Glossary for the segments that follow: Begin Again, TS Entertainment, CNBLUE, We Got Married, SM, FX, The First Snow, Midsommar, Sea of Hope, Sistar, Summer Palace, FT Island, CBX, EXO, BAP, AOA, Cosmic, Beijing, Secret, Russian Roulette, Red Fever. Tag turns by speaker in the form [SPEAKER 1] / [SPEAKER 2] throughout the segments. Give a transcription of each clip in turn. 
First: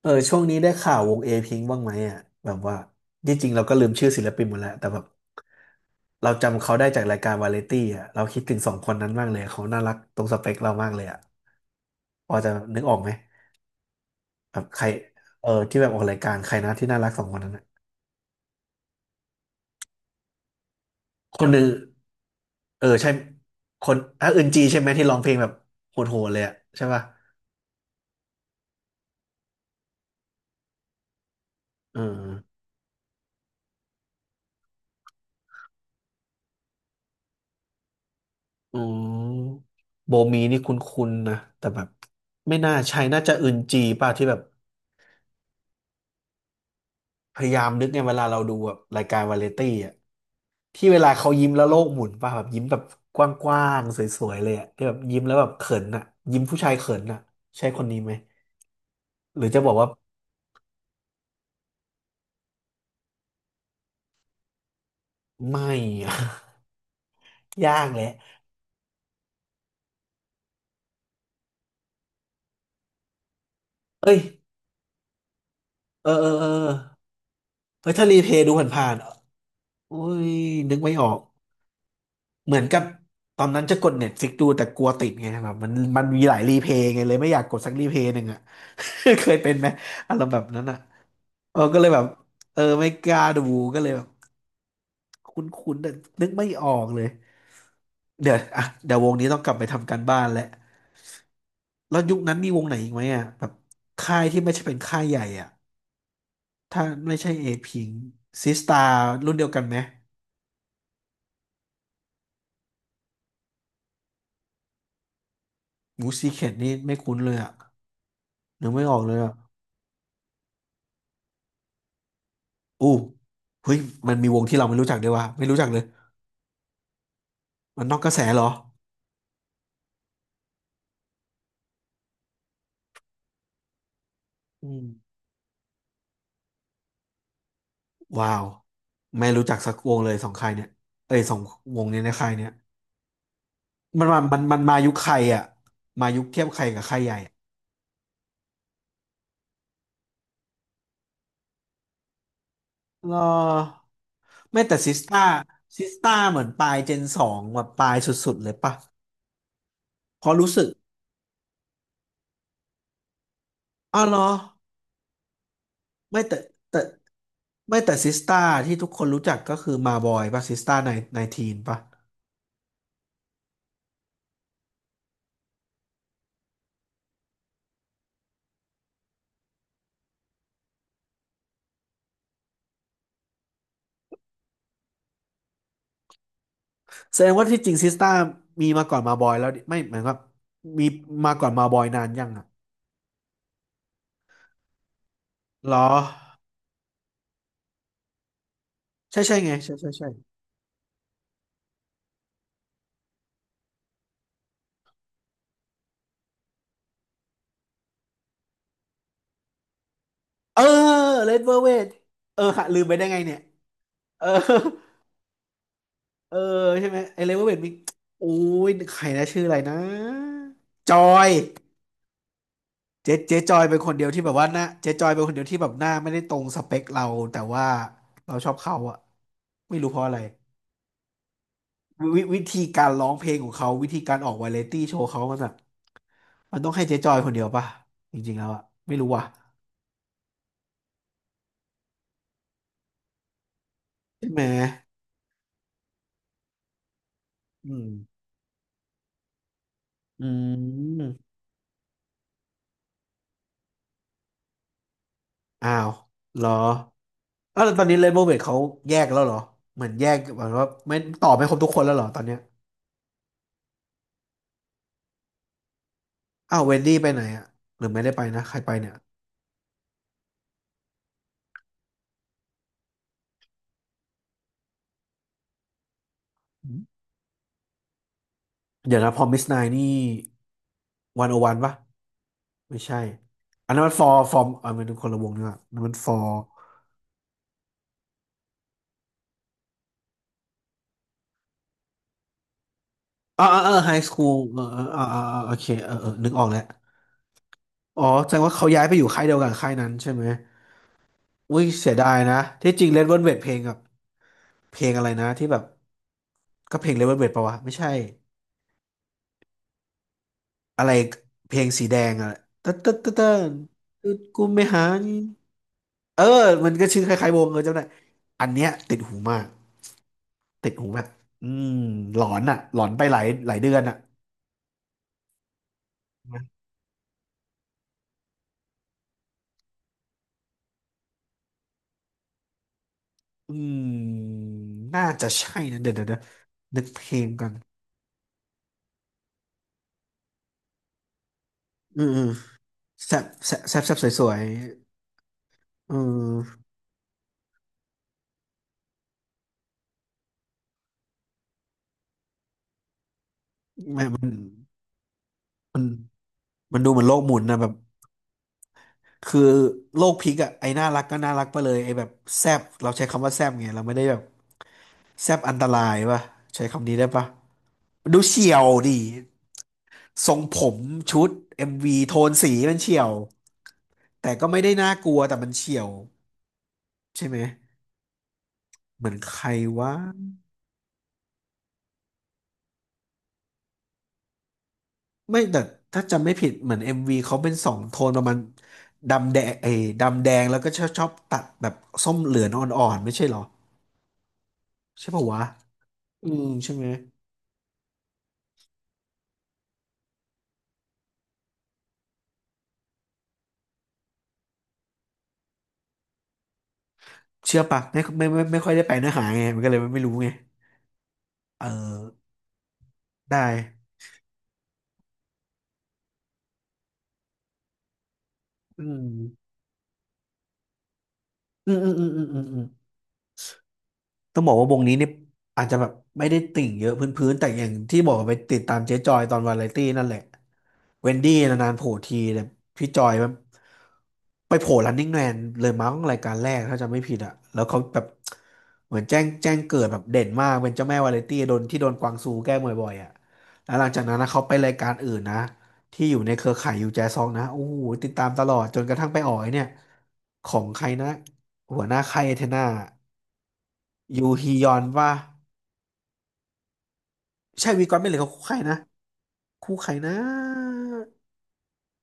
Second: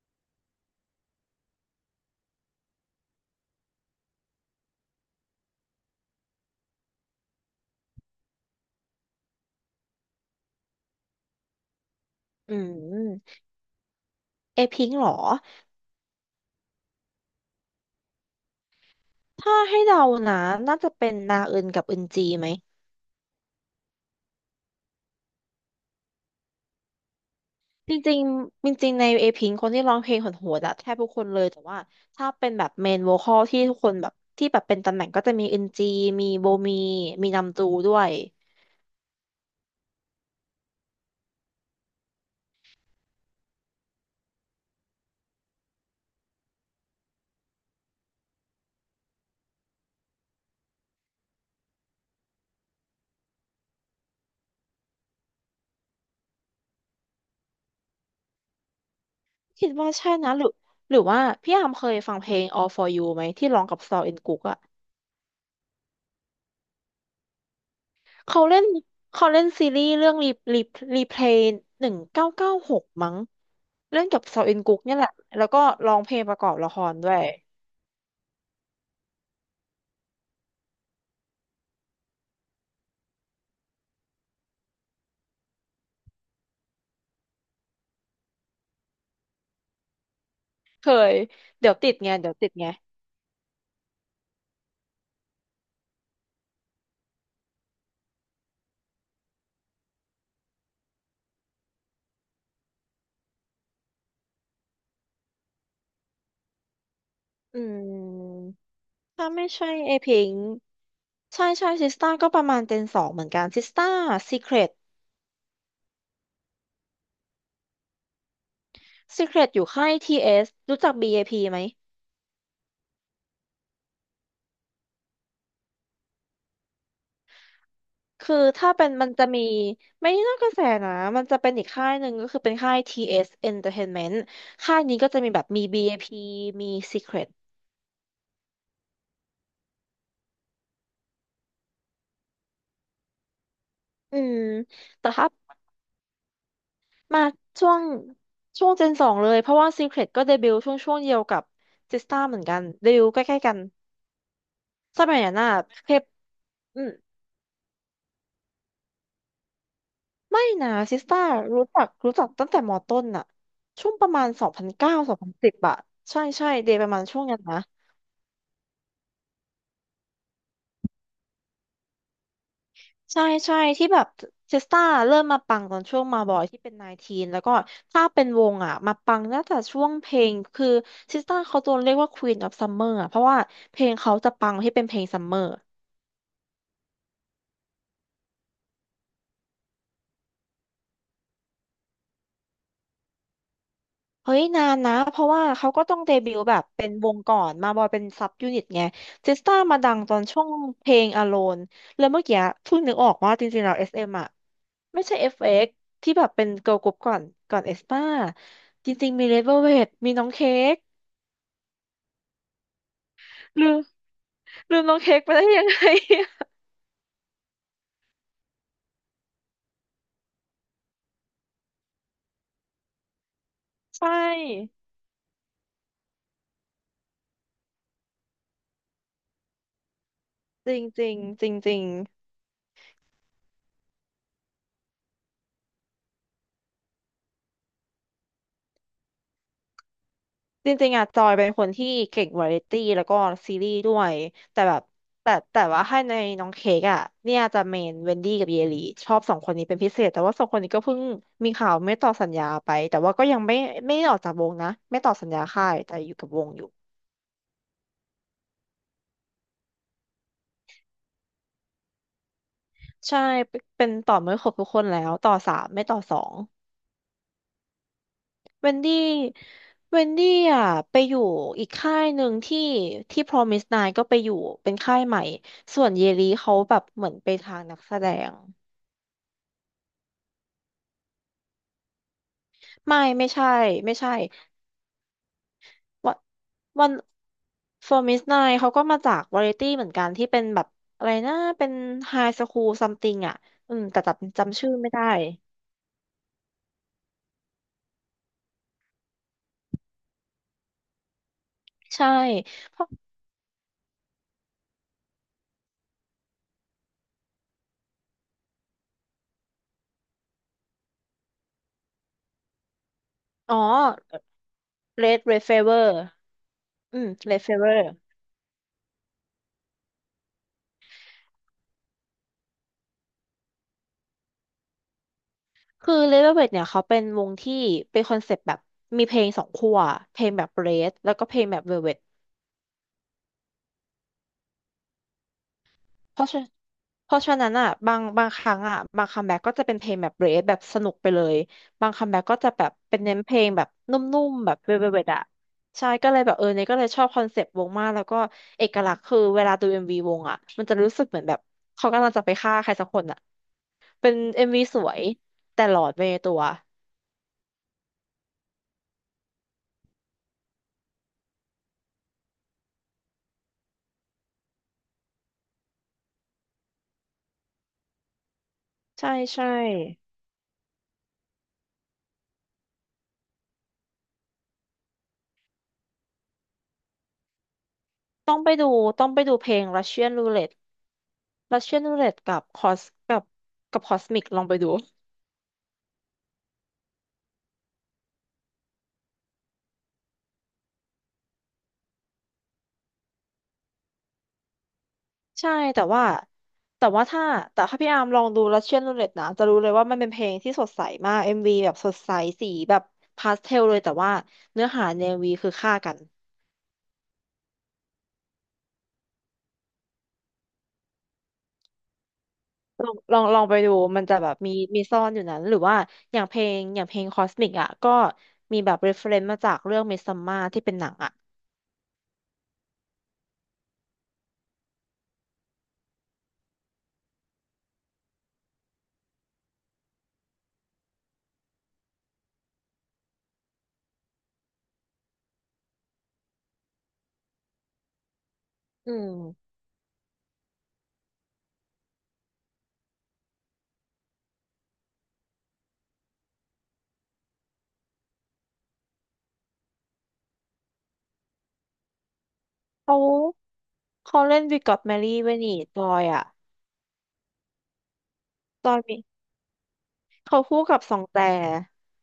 [SPEAKER 1] เออช่วงนี้ได้ข่าววงเอพิงบ้างไหมอ่ะแบบว่าที่จริงเราก็ลืมชื่อศิลปินหมดแล้วแต่แบบเราจำเขาได้จากรายการวาไรตี้อ่ะเราคิดถึงสองคนนั้นมากเลยเขาน่ารักตรงสเปคเรามากเลยอ่ะพอจะ
[SPEAKER 2] อื
[SPEAKER 1] นึกออกไหม
[SPEAKER 2] ม
[SPEAKER 1] แบ
[SPEAKER 2] เอ
[SPEAKER 1] บใค
[SPEAKER 2] พิ
[SPEAKER 1] ร
[SPEAKER 2] งค์เหรอ
[SPEAKER 1] เออที่แบบออกรายการใครนะที่น่ารักสองคนนั้นอะ
[SPEAKER 2] ถ้าให้เดานะน่าจะเป็นนา
[SPEAKER 1] คนห
[SPEAKER 2] อึ
[SPEAKER 1] นึ่ง
[SPEAKER 2] นกับอึนจีไหม
[SPEAKER 1] เออใช่คนอ่ะอึนจีใช่ไหมที่ร้องเพลงแบบโหดๆเลยอ่ะใช่ป่ะ
[SPEAKER 2] จริงๆจริงๆในเอพิงคนที่ร้องเพลงโหดๆอะแทบทุกคนเลยแต่ว่า
[SPEAKER 1] เอ
[SPEAKER 2] ถ้าเป็น
[SPEAKER 1] อ
[SPEAKER 2] แบบเมนโวคอลที่ทุกคนแบบที่แบบเป็นตำแหน่งก็จะมีอึนจีมีโบมีมีนำจูด้วย
[SPEAKER 1] อืมโบมีนี่คุ้นๆนะแต่แบบไม่น่าใช่น่าจะอึนจีป่ะที่แบบ พยายามนึกไงเวลาเราดูแบบรายการวาไรตี้อ่ะที่เวลาเขายิ้มแล้วโลกหมุนป่ะแบบยิ้มแบบกว้างๆสวยๆเลยอ่ะที่แบบยิ้มแล้วแบบเขินอ่ะยิ้มผู้ชายเขินอ่ะใช่คนนี้ไหมหรือจะ
[SPEAKER 2] คิ
[SPEAKER 1] บ
[SPEAKER 2] ด
[SPEAKER 1] อกว่า
[SPEAKER 2] ว่าใช่นะหรือว่าพี่อามเคยฟังเพลง All for You ไหมที่ร้องกับซอลอินกุกอะ
[SPEAKER 1] ไม่อะ ยากแหละ
[SPEAKER 2] เขาเล่นเขาเล่นซีรีส์เรื่องรีรีเพลย์หนึ่งเก้าเก้าหกมั้งเล่น
[SPEAKER 1] เอ้ย
[SPEAKER 2] กับซออินกุ๊กเนี่ยแหละแล้วก็ร้อง
[SPEAKER 1] เอ
[SPEAKER 2] เพ
[SPEAKER 1] อ
[SPEAKER 2] ลง
[SPEAKER 1] เออ
[SPEAKER 2] ประก
[SPEAKER 1] เออ
[SPEAKER 2] อบละครด้วย
[SPEAKER 1] เฮ้ยถ้ารีเพลย์ดูผ่านๆโอ้ยนึกไม่ออก เหมือนกับตอนนั้นจะกดเน็ตฟิกดูแต่กลัวติดไงแบบมันมีหลายรีเพย์ไงเลยไม่อยากกดสักรีเพย์หนึ่งอ่ะ เคยเป็นไหมอารมณ์แบบนั้นอ่ะ
[SPEAKER 2] เคย
[SPEAKER 1] เออ
[SPEAKER 2] เดี๋ยว
[SPEAKER 1] ก็เล
[SPEAKER 2] ติ
[SPEAKER 1] ย
[SPEAKER 2] ด
[SPEAKER 1] แบบ
[SPEAKER 2] ไงเดี๋ยวติด
[SPEAKER 1] เออ
[SPEAKER 2] ไง
[SPEAKER 1] ไม่กล้าดูก็เลยแบบคุ้นๆแต่นึกไม่ออกเลยเดี๋ยวอ่ะเดี๋ยววงนี้ต้องกลับไปทำการบ้านแล้วแล้วยุคนั้นมีวงไหนอีกไหมอ่ะแบบค่ายที่ไม่ใช่เป็นค่ายใหญ่อ่ะถ้าไม่ใช่เอ
[SPEAKER 2] อื
[SPEAKER 1] พิง
[SPEAKER 2] ม
[SPEAKER 1] ซิสตา
[SPEAKER 2] ถ้า
[SPEAKER 1] รุ่นเดี
[SPEAKER 2] ไม่
[SPEAKER 1] ยวกัน
[SPEAKER 2] ใช่
[SPEAKER 1] ไหม
[SPEAKER 2] เอพิงใช่ใช่ซิสต้าก็ประมาณเจนสองเหมือนกันซิสต้าซีเครต
[SPEAKER 1] หมูซีเคทนี่ไม่คุ้นเลยอ่ะนึกไม่ออกเลย
[SPEAKER 2] ซี
[SPEAKER 1] อ่ะ
[SPEAKER 2] เครตอยู่ค่ายทีเอสรู้จักบีเอพีไหม
[SPEAKER 1] อู้เฮ้ยมันมีวงที่เราไม่รู้จักด้วยวะไม่รู้จักเลยมันนอกกระแส
[SPEAKER 2] คือ
[SPEAKER 1] เหรอ
[SPEAKER 2] ถ้าเป็นมันจะมีไม่น่ากระแสนะมันจะเป็นอีกค่ายหนึ่งก็คือเป็นค่าย TS Entertainment
[SPEAKER 1] อื
[SPEAKER 2] ค่าย
[SPEAKER 1] ม
[SPEAKER 2] นี้ก็จะมีแบบมี BAP มี Secret
[SPEAKER 1] ว้าวไม่รู้จักสักวงเลยสองค่ายเนี่ยเอ้ยสองวงนี้ในค่ายเนี่ยมัน
[SPEAKER 2] อื
[SPEAKER 1] มา
[SPEAKER 2] ม
[SPEAKER 1] มันมายุค
[SPEAKER 2] แต่
[SPEAKER 1] ใคร
[SPEAKER 2] ถ้า
[SPEAKER 1] อ่ะมายุคเทียบใครกับค่ายใหญ่
[SPEAKER 2] มา
[SPEAKER 1] อะ
[SPEAKER 2] ช่วงช่วงเจนสองเลยเพราะว่า Secret ก็เดบิวต์ช่วงเดียวกับ Sistar เหมือนกันเดบิว
[SPEAKER 1] ร
[SPEAKER 2] ต์ใกล้ๆกัน
[SPEAKER 1] อไม่แต่ซิส
[SPEAKER 2] สมัย
[SPEAKER 1] ต้า
[SPEAKER 2] นั้นน่ะ
[SPEAKER 1] ซิ
[SPEAKER 2] เพ
[SPEAKER 1] ส
[SPEAKER 2] ป
[SPEAKER 1] ต้าเหมือนปลาย
[SPEAKER 2] อื
[SPEAKER 1] เจ
[SPEAKER 2] ม
[SPEAKER 1] นสองแบบปลายสุดๆเลยปะเพอ
[SPEAKER 2] ไม่
[SPEAKER 1] รู้สึก
[SPEAKER 2] นะ s i s t e r รู้จักตั้งแต่มอต้นน่ะช่วง
[SPEAKER 1] อ้า
[SPEAKER 2] ป
[SPEAKER 1] ว
[SPEAKER 2] ระ
[SPEAKER 1] เหรอ
[SPEAKER 2] มาณสองพันเก้าสองพันสิบอะ
[SPEAKER 1] ไม่
[SPEAKER 2] ใช่
[SPEAKER 1] แต่
[SPEAKER 2] ใช่เด
[SPEAKER 1] แต่
[SPEAKER 2] ย์ประมาณช่วงนั้นนะ
[SPEAKER 1] ไม่แต่ซิสต้าที่ทุกคนรู้จักก็คือมาบอยปะซิสต้าในในทีนปะ
[SPEAKER 2] ใช่ใช่ที่แบบเทสตาเริ่มมาปังตอนช่วงมาบอยที่เป็นนาทีนแล้วก็ถ้าเป็นวงอ่ะมาปังน่าจะช่วงเพลงคือเทสตาเขาโดนเรียกว่า Queen of Summer อ่ะเพราะว่าเพลงเขาจะปังที่เป็นเพลงซัมเมอร์
[SPEAKER 1] แสดงว่าที่จริงซิสต้ามีมาก่อนมาบอยแล้วดิไม่หมายความว่ามีมาก่อนมาบอยนานยังอ่ะ
[SPEAKER 2] เฮ้ยนานนะเพราะว่าเขา
[SPEAKER 1] เหรอ
[SPEAKER 2] ก็ต้องเดบิวต์แบบเป็นวงก่อนมาบอยเป็นซับยูนิตไง
[SPEAKER 1] ใช่
[SPEAKER 2] เท
[SPEAKER 1] ใช่
[SPEAKER 2] ส
[SPEAKER 1] ไง
[SPEAKER 2] ตา
[SPEAKER 1] ใช่
[SPEAKER 2] มา
[SPEAKER 1] ใช่
[SPEAKER 2] ดัง
[SPEAKER 1] ใช่
[SPEAKER 2] ตอนช่วงเพลง Alone แล้วเมื่อกี้เพิ่งนึกออกว่าจริงๆแล้ว s เอมอ่ะไม่ใช่ FX ที่แบบเป็นเกิร์ลกรุ๊ปก่อนก่อนเอสตาจริงๆมีเลเวลเวทมีน้องเค้
[SPEAKER 1] เออ
[SPEAKER 2] ก
[SPEAKER 1] เลดเวอร์เวทเออหะลืมไปได้ไงเนี่ย
[SPEAKER 2] ลืม
[SPEAKER 1] เออ
[SPEAKER 2] ลืมน้องเค้กไปได้ยังไง
[SPEAKER 1] เออใช่ไหมไอเลดเวอร์เวทมีโอ้ยใครนะชื่ออะไรนะจอยเจ๊เจ๊จอยเป็นคน เดีย
[SPEAKER 2] ใช่
[SPEAKER 1] วที่แบบว่าหน้าเจ๊จอยเป็นคนเดียวที่แบบหน้าไม่ได้ตรงสเปคเราแต่ว่าเราชอบเขาอะไม่รู้เพราะอะไร
[SPEAKER 2] จริงจริงจริงจริง
[SPEAKER 1] วิวิธีการร้องเพลงของเขาวิธีการออกวาไรตี้โชว์เขามันแบบมันต้องให้เจ๊จอยคนเดียวป่ะจริงๆแล้วอะไม่รู้ว่ะ
[SPEAKER 2] จริงจริงๆอะจอยเป็นคนที่เก่งวาไรตี้แล้วก็ซีรีส์ด้วย
[SPEAKER 1] ใช่ไหม
[SPEAKER 2] แต่แบบแต่ว่าให้ในน้องเค้กอะเนี่ยจะ
[SPEAKER 1] อื
[SPEAKER 2] เม
[SPEAKER 1] ม
[SPEAKER 2] นเวนดี้กับเยลีชอบสองคนนี้เป็นพิเศษแต่
[SPEAKER 1] อื
[SPEAKER 2] ว่าสองคนนี้ก็เพิ่ง
[SPEAKER 1] ม
[SPEAKER 2] มีข่าวไม่ต่อสัญญาไปแต่ว่าก็ยังไม่ไม่ได้ออกจากวงนะไม่ต่อสัญญาค่า
[SPEAKER 1] อ้า
[SPEAKER 2] ย
[SPEAKER 1] ว
[SPEAKER 2] แต่อยู่กับ
[SPEAKER 1] เห
[SPEAKER 2] ว
[SPEAKER 1] ร
[SPEAKER 2] ง
[SPEAKER 1] อ
[SPEAKER 2] อยู่
[SPEAKER 1] อ้าวแล้วตอนนี้เรนโบว์เวทเขาแยกแล้วเหรอเหมือนแยกเหมือนว่าไม่ต่อไม่ครบทุกคนแล้วเหรอตอนเนี้ย
[SPEAKER 2] ใช่เป็นต่อไม่ครบทุกคนแล้วต่อสามไม่ต่อสอง
[SPEAKER 1] อ้าวเวนดี้ไปไหนอะหรือไม่ได้ไปนะใคร
[SPEAKER 2] เว
[SPEAKER 1] ไป
[SPEAKER 2] น
[SPEAKER 1] เนี่
[SPEAKER 2] ดี้
[SPEAKER 1] ย
[SPEAKER 2] เวนดี้อ่ะไปอยู่อีกค่ายหนึ่งที่ที่ Promise n น n ก็ไปอยู่เป็นค่ายใหม่ ส่วนเยลีเขาแบ
[SPEAKER 1] อื
[SPEAKER 2] บ
[SPEAKER 1] ม
[SPEAKER 2] เหมือนไปทางนักแสดง
[SPEAKER 1] เดี๋ยวนะพอมิสไนนี่วันโอวันปะไม่ใช่
[SPEAKER 2] ไม่ใช่
[SPEAKER 1] อันนั้นมั
[SPEAKER 2] ไม่
[SPEAKER 1] นฟอ
[SPEAKER 2] ใช่
[SPEAKER 1] ร์ฟอร์มอันนั้นมันคนละวงนี่ว่ะอันนั้นมันฟ
[SPEAKER 2] วั
[SPEAKER 1] อ
[SPEAKER 2] น
[SPEAKER 1] ร์
[SPEAKER 2] วัน Promise n น n เขาก็มาจากวาไรตี้เหมือนกันที่เป็นแบบอะไรนะเป็นไฮสคูลซัมติงอ่ะ
[SPEAKER 1] อ่า
[SPEAKER 2] อื
[SPEAKER 1] เอา
[SPEAKER 2] ม
[SPEAKER 1] ไฮ
[SPEAKER 2] แต่
[SPEAKER 1] สคูล
[SPEAKER 2] จำ
[SPEAKER 1] เอ
[SPEAKER 2] จำ
[SPEAKER 1] อ
[SPEAKER 2] ชื่อ
[SPEAKER 1] เออ
[SPEAKER 2] ไม่
[SPEAKER 1] อ่า
[SPEAKER 2] ได้
[SPEAKER 1] อ่าอ่าโอเคเออนึกออกแล้วอ๋อแสดงว่าเขาย้ายไปอยู่ค่ายเดียวกันค่ายนั้นใช่ไหมอุ้ยเสียดา
[SPEAKER 2] ใช่
[SPEAKER 1] ยนะที่
[SPEAKER 2] เพ
[SPEAKER 1] จริ
[SPEAKER 2] ราะ
[SPEAKER 1] งเลดเวลเวทเพลงกับเพลงอะไรนะที่แบบก็เพลงเลดเวลเวทปะวะไม่ใช่อะไรเพลงสีแดงอะตึ๊ดตึ๊ดตึ๊ดตึ๊ด
[SPEAKER 2] อ๋อ
[SPEAKER 1] ตึ๊ดกูไม่หานี่
[SPEAKER 2] Red Fever
[SPEAKER 1] เออมันก็
[SPEAKER 2] อื
[SPEAKER 1] ชื่อค
[SPEAKER 2] ม
[SPEAKER 1] ล้ายๆว
[SPEAKER 2] Red
[SPEAKER 1] งเออจำ
[SPEAKER 2] Fever
[SPEAKER 1] ได้อันเนี้ยติดหูมากติดหูแบบอืมหลอนอะหลอนไปหลายหลายเดือนอะ
[SPEAKER 2] คือเลเวลเวทเนี่ยเขาเป็นวงที่เป็นคอนเซปต์แบบมีเพลงสองขั้วเพลงแบบเรดแล้วก็เพลงแบบเวลเวท
[SPEAKER 1] อืมน่าจะใช่นะเดี๋ยวเดี๋ยวเดี๋
[SPEAKER 2] เพ
[SPEAKER 1] ยว
[SPEAKER 2] ราะฉะ
[SPEAKER 1] นึกเพ
[SPEAKER 2] เพ
[SPEAKER 1] ล
[SPEAKER 2] ราะ
[SPEAKER 1] ง
[SPEAKER 2] ฉะ
[SPEAKER 1] ก่อ
[SPEAKER 2] นั้
[SPEAKER 1] น
[SPEAKER 2] นอ่ะบางครั้งอ่ะบางคัมแบ็กก็จะเป็นเพลงแบบเรดแบบสนุกไปเลยบาง
[SPEAKER 1] อื
[SPEAKER 2] คั
[SPEAKER 1] ม
[SPEAKER 2] มแบ็
[SPEAKER 1] อื
[SPEAKER 2] ก
[SPEAKER 1] ม
[SPEAKER 2] ก็จะแบบเป็น
[SPEAKER 1] แซ
[SPEAKER 2] เน้น
[SPEAKER 1] บ
[SPEAKER 2] เพลง
[SPEAKER 1] แซบ
[SPEAKER 2] แบบ
[SPEAKER 1] แซบแซ
[SPEAKER 2] น
[SPEAKER 1] บ
[SPEAKER 2] ุ่
[SPEAKER 1] สว
[SPEAKER 2] ม
[SPEAKER 1] ย
[SPEAKER 2] ๆแบบเวลเวทอ่ะ
[SPEAKER 1] ๆ
[SPEAKER 2] ใช่
[SPEAKER 1] เอื
[SPEAKER 2] ก็เลยแบบเอ
[SPEAKER 1] ม
[SPEAKER 2] อเนี่ยก็เลยชอบคอนเซปต์วงมากแล้วก็เอกลักษณ์คือเวลาดูเอ็มวีวงอ่ะมันจะรู้สึกเหมือนแบบเขากำลังจะไปฆ่าใครสักคนอ่ะ
[SPEAKER 1] แม่
[SPEAKER 2] เป็น
[SPEAKER 1] มัน
[SPEAKER 2] เอ็มวีสวยแต่หล
[SPEAKER 1] มั
[SPEAKER 2] อ
[SPEAKER 1] น
[SPEAKER 2] ดไปในตัว
[SPEAKER 1] มันดูเหมือนโลกหมุนนะแบบคือโลกพลิกอะไอ้น่ารักก็น่ารักไปเลยไอ้แบบแซบเราใช้คำว่าแซบไงเราไม่ได้แบบแซบอันตรายป่ะใช้คำนี้ได้ป่ะมันดูเฉี่ยวดิ
[SPEAKER 2] ใช่ใช่
[SPEAKER 1] ทรงผมชุดเอ็มวีโทนสีมันเฉี่ยวแต่ก็ไม่ได้น่ากลัวแต่มันเฉี่ยวใช่ไหม
[SPEAKER 2] ต้องไปดู
[SPEAKER 1] เห
[SPEAKER 2] ต้อ
[SPEAKER 1] มื
[SPEAKER 2] ง
[SPEAKER 1] อน
[SPEAKER 2] ไป
[SPEAKER 1] ใค
[SPEAKER 2] ดูเพ
[SPEAKER 1] ร
[SPEAKER 2] ลง
[SPEAKER 1] วะ
[SPEAKER 2] Russian Roulette Russian Roulette กับคอสกับกับ Cosmic ลองไปดู
[SPEAKER 1] ไม่แต่ถ้าจำไม่ผิดเหมือนเอ็มวีเขาเป็นสองโทนประมาณดำแดงเอ้ยดำแดงแล้วก็ชอบตัดแบบส้มเหลืองอ่อนๆไม่ใช่เหรอใช่ปะวะ
[SPEAKER 2] ใช่แต่ว่า
[SPEAKER 1] อืมใช่ไห
[SPEAKER 2] แต่
[SPEAKER 1] ม
[SPEAKER 2] ว่าถ้าแต่ถ้าพี่อาร์มลองดู Russian Roulette นะจะรู้เลยว่ามันเป็นเพลงที่สดใสมาก MV แบบสดใสสีแบบพาสเทลเลยแต่ว่าเนื้อหาใน MV คือฆ่ากัน
[SPEAKER 1] เชื่อปะไม่ไม่ค่อยได้ไปเนื้อหาไงมันก็เลยไม่รู้ไงเออ
[SPEAKER 2] ลองลองลอ
[SPEAKER 1] ได้
[SPEAKER 2] งไปดูมันจะแบบมีซ่อนอยู่นั้นหรือว่าอย่างเพลง Cosmic อสมิกอ่ะก็มีแบบ
[SPEAKER 1] อืม
[SPEAKER 2] reference มาจากเรื่อง Midsommar ที่เป็นหนังอ่ะ
[SPEAKER 1] อืม ต้องบอกว่าวงนี้เนี่ยอาจจะแบบไม่ได้ติ่งเยอะพื้นๆแต่อย่างที่บอกไปติดตามเจ๊จอยตอนวาไรตี้นั่นแหละเวนดี้นานๆโผล่ทีแต่พี่จอยแบบไปโผล่ Running Man เลยมั้งรายการแรกถ้าจำไม่ผิดอะแล้วเขาแบบ
[SPEAKER 2] อื
[SPEAKER 1] เหมือนแจ้งแจ้
[SPEAKER 2] ม
[SPEAKER 1] งเกิดแบบเด่นมากเป็นเจ้าแม่วาไรตี้โดนกวางซูแกล้งบ่อยๆอะแล้วหลังจากนั้นนะเขาไปรายการอื่นนะที่อยู่ในเครือข่ายยูแจซองนะโอ้โหติดตามตลอดจนกระทั่งไปออกไอ้เนี่ยของใครนะหัวหน้าค่ายเอเทนา
[SPEAKER 2] เขาเขา
[SPEAKER 1] ยู
[SPEAKER 2] เล่น
[SPEAKER 1] ฮี
[SPEAKER 2] We
[SPEAKER 1] ยอ
[SPEAKER 2] Got
[SPEAKER 1] นว่า
[SPEAKER 2] Married เวนีบอยอ่ะ
[SPEAKER 1] ใช่วีกอนไม่เหลยเขาคู่ใคร
[SPEAKER 2] ต
[SPEAKER 1] นะ
[SPEAKER 2] อนมี
[SPEAKER 1] คู่ใครนะ
[SPEAKER 2] เขาคู่กับสองแต่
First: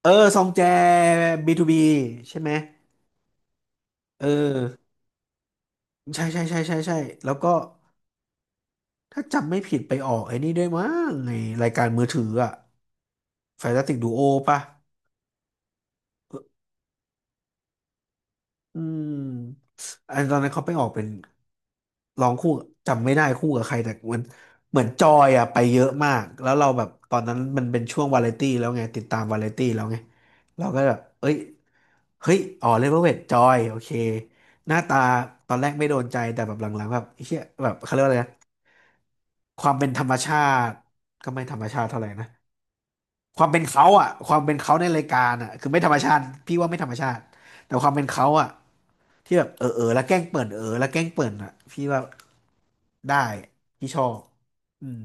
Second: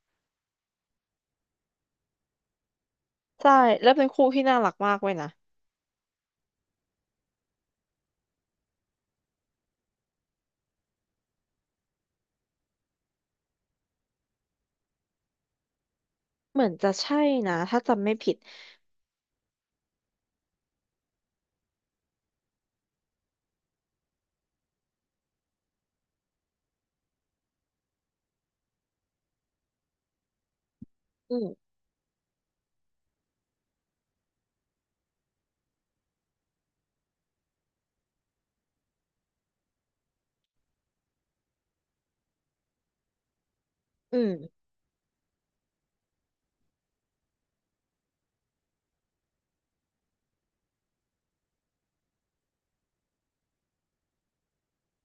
[SPEAKER 1] เออ ซองแจ B2B ใช่ไหม
[SPEAKER 2] ใช่แล้วเป็น
[SPEAKER 1] เออ
[SPEAKER 2] คู่ที่น่ารักมากเว้ยนะ
[SPEAKER 1] ใช่ใช่ใช่ใช่ใช่แล้วก็ถ้าจำไม่ผิดไปออกไอ้นี่ด้วยมั้งในรายการมือถืออะ Fantastic Duo ป่ะอ
[SPEAKER 2] เหมือนจะใช่นะถ้าจำไม่ผิด
[SPEAKER 1] อืมอันตอนนั้นเขาไปออกเป็นร้องคู่จำไม่ได้คู่กับใครแต่มันเหมือนจอยอะไปเยอะมาก แล้วเราแบบตอนนั้นมันเป็นช่วงวาไรตี้แล้วไงติดตามวาไรตี้แล้วไงเราก็แบบเอ้
[SPEAKER 2] อื
[SPEAKER 1] ย
[SPEAKER 2] ม
[SPEAKER 1] เฮ้ยอ๋อเลเวลเวทจอยโอเคหน้าตาตอนแรกไม่โดนใจแต่แบบหลังๆแบบไอ้เหี้ยแบบเขาเรียกว่าอะไรนะความเป็นธรรมชาติก็ไม่ธรรมชาติเท่าไหร่นะความเป็นเขาอ่ะ
[SPEAKER 2] อื
[SPEAKER 1] ความเป็
[SPEAKER 2] ม
[SPEAKER 1] นเขาในรายการอ่ะคือไม่ธรรมชาติพี่ว่าไม่ธรรมชาติแต่ความเป็นเขาอ่ะที่แบบเออเออแล้วแกล้งเปิดเออแล้วแกล้งเปิดอ่ะพี่ว่าได้พี่ชอบอืม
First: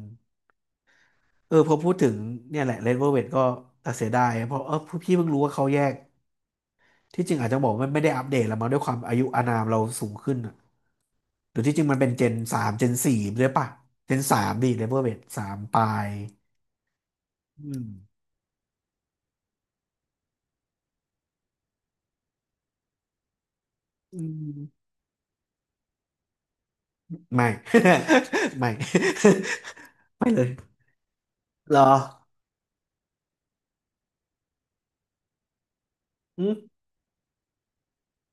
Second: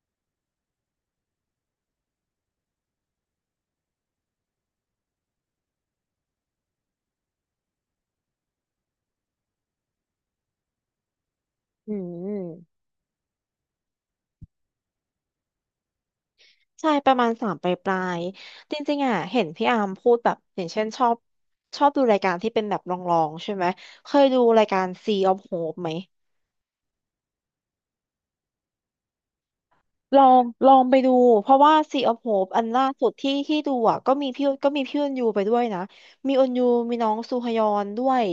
[SPEAKER 1] เออพอพูดถึงเนี่ยแหละเลดเวลเวทก็เสียดายเพราะพี่เพิ่งรู้ว่าเขาแยก ที่จริงอาจจะบอกว่าไม่ได้อัปเดตแล้วมั้งด้วยความอายุอานามเราสูงขึ้นอะหรือที่จริง
[SPEAKER 2] อื
[SPEAKER 1] มันเป็นเจนสาม
[SPEAKER 2] ม
[SPEAKER 1] เจนสี่ด้วยป่ะเจนสามดิเลเวอร์เบสสามปลาย
[SPEAKER 2] ใช่ประมาณสาม
[SPEAKER 1] อื
[SPEAKER 2] ปลาย
[SPEAKER 1] ม
[SPEAKER 2] ปลายจริงๆอ่ะเห็นพี่อาร์มพูดแบบอย่างเช่นชอบดูรายการที่เป็นแบบลองๆใช่ไหมเค
[SPEAKER 1] อื
[SPEAKER 2] ยดูรายกา
[SPEAKER 1] ม
[SPEAKER 2] ร Sea of Hope ไหม
[SPEAKER 1] ไม่ ไม่
[SPEAKER 2] ล อ
[SPEAKER 1] ไม่เล
[SPEAKER 2] ง
[SPEAKER 1] ย
[SPEAKER 2] ลองไปดูเพราะว่า
[SPEAKER 1] เหรอ
[SPEAKER 2] Sea of Hope อันล่าสุดที่ดูอ่ะก็มีพี่อุนยูไปด้วยนะมี
[SPEAKER 1] อื
[SPEAKER 2] อุนยู
[SPEAKER 1] ม
[SPEAKER 2] มีน้องซูฮยอนด้วย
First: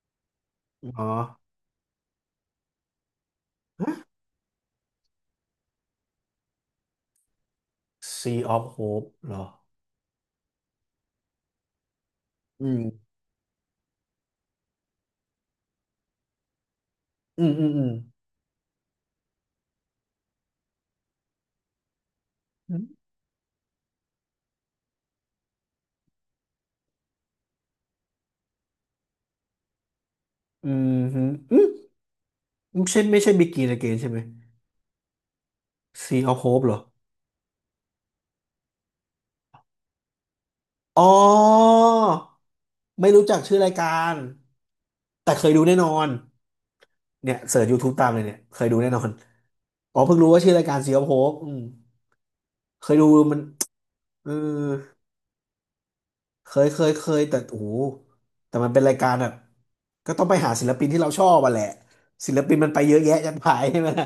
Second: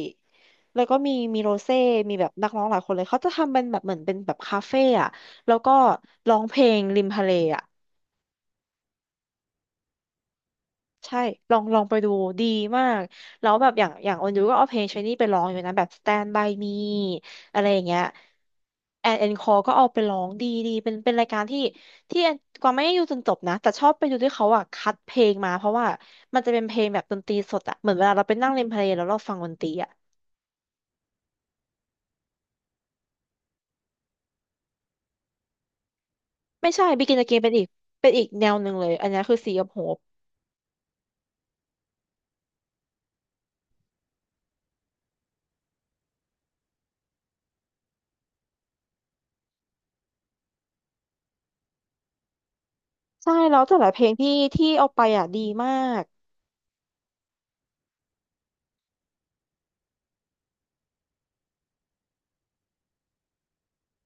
[SPEAKER 2] แล้วก็
[SPEAKER 1] อ๋อ
[SPEAKER 2] มีโรเซ่มีแบบนักร้องหลายคนเลยเขาจะทำเป็นแบบเหมือนเป็นแบบคาเฟ่อะแล้วก็ร้องเพลงริมทะเลอะ
[SPEAKER 1] Sea of Hope เหรอ
[SPEAKER 2] ใช่ลองลองไปดูดี
[SPEAKER 1] อื
[SPEAKER 2] มาก
[SPEAKER 1] ม
[SPEAKER 2] แล้วแบบอย่างออนยูก็เอาเพลงชนี่ไปร้องอยู่นะแบบ Stand by me
[SPEAKER 1] อืม
[SPEAKER 2] อะ
[SPEAKER 1] อื
[SPEAKER 2] ไร
[SPEAKER 1] ม
[SPEAKER 2] อ
[SPEAKER 1] อื
[SPEAKER 2] ย่าง
[SPEAKER 1] ม
[SPEAKER 2] เงี้ยแอนคอก็เอาไปร้องดีดีเป็นรายการที่แอนกวางไม่ได้ดูจนจบนะแต่ชอบไปดูที่เขาอ่ะคัดเพลงมาเพราะว่ามันจะเป็นเพลงแบบดนตรีสดอ่ะเหมือนเวลาเราไปนั่งเล่นเพลงแล้วเราฟังดนตรีอ่ะ
[SPEAKER 1] อืมอืมฮึอืมไม่ใช่ Begin Again ใช่ไหม Sea of Hope
[SPEAKER 2] ไม่
[SPEAKER 1] เหรอ
[SPEAKER 2] ใช่ Begin Again เป็นอีกแนวหนึ่งเลยอันนี้คือ Sea of Hope
[SPEAKER 1] อ๋อไม่รู้จักชื่อรายการแต่เคยดูแน่นอน เนี่ยเสิร์ช YouTube ตามเลยเนี่ยเคยดูแน่นอนอ๋อเพิ่งรู้ว่าชื่อรายการซีออฟโฮปอืมเคยดู
[SPEAKER 2] ใช่
[SPEAKER 1] มัน
[SPEAKER 2] แล้วแต่ละเพลง
[SPEAKER 1] เอ
[SPEAKER 2] ที่
[SPEAKER 1] อ
[SPEAKER 2] ที่เอาไปอ่ะดีมาก
[SPEAKER 1] เคยแต่โอ้โหแต่มันเป็นรายการแบบก็ต้องไปหาศิลปินที่เราชอบอ่ะแหละศิลปินมันไปเยอะแยะจัดไปใช่ไหมล่ะ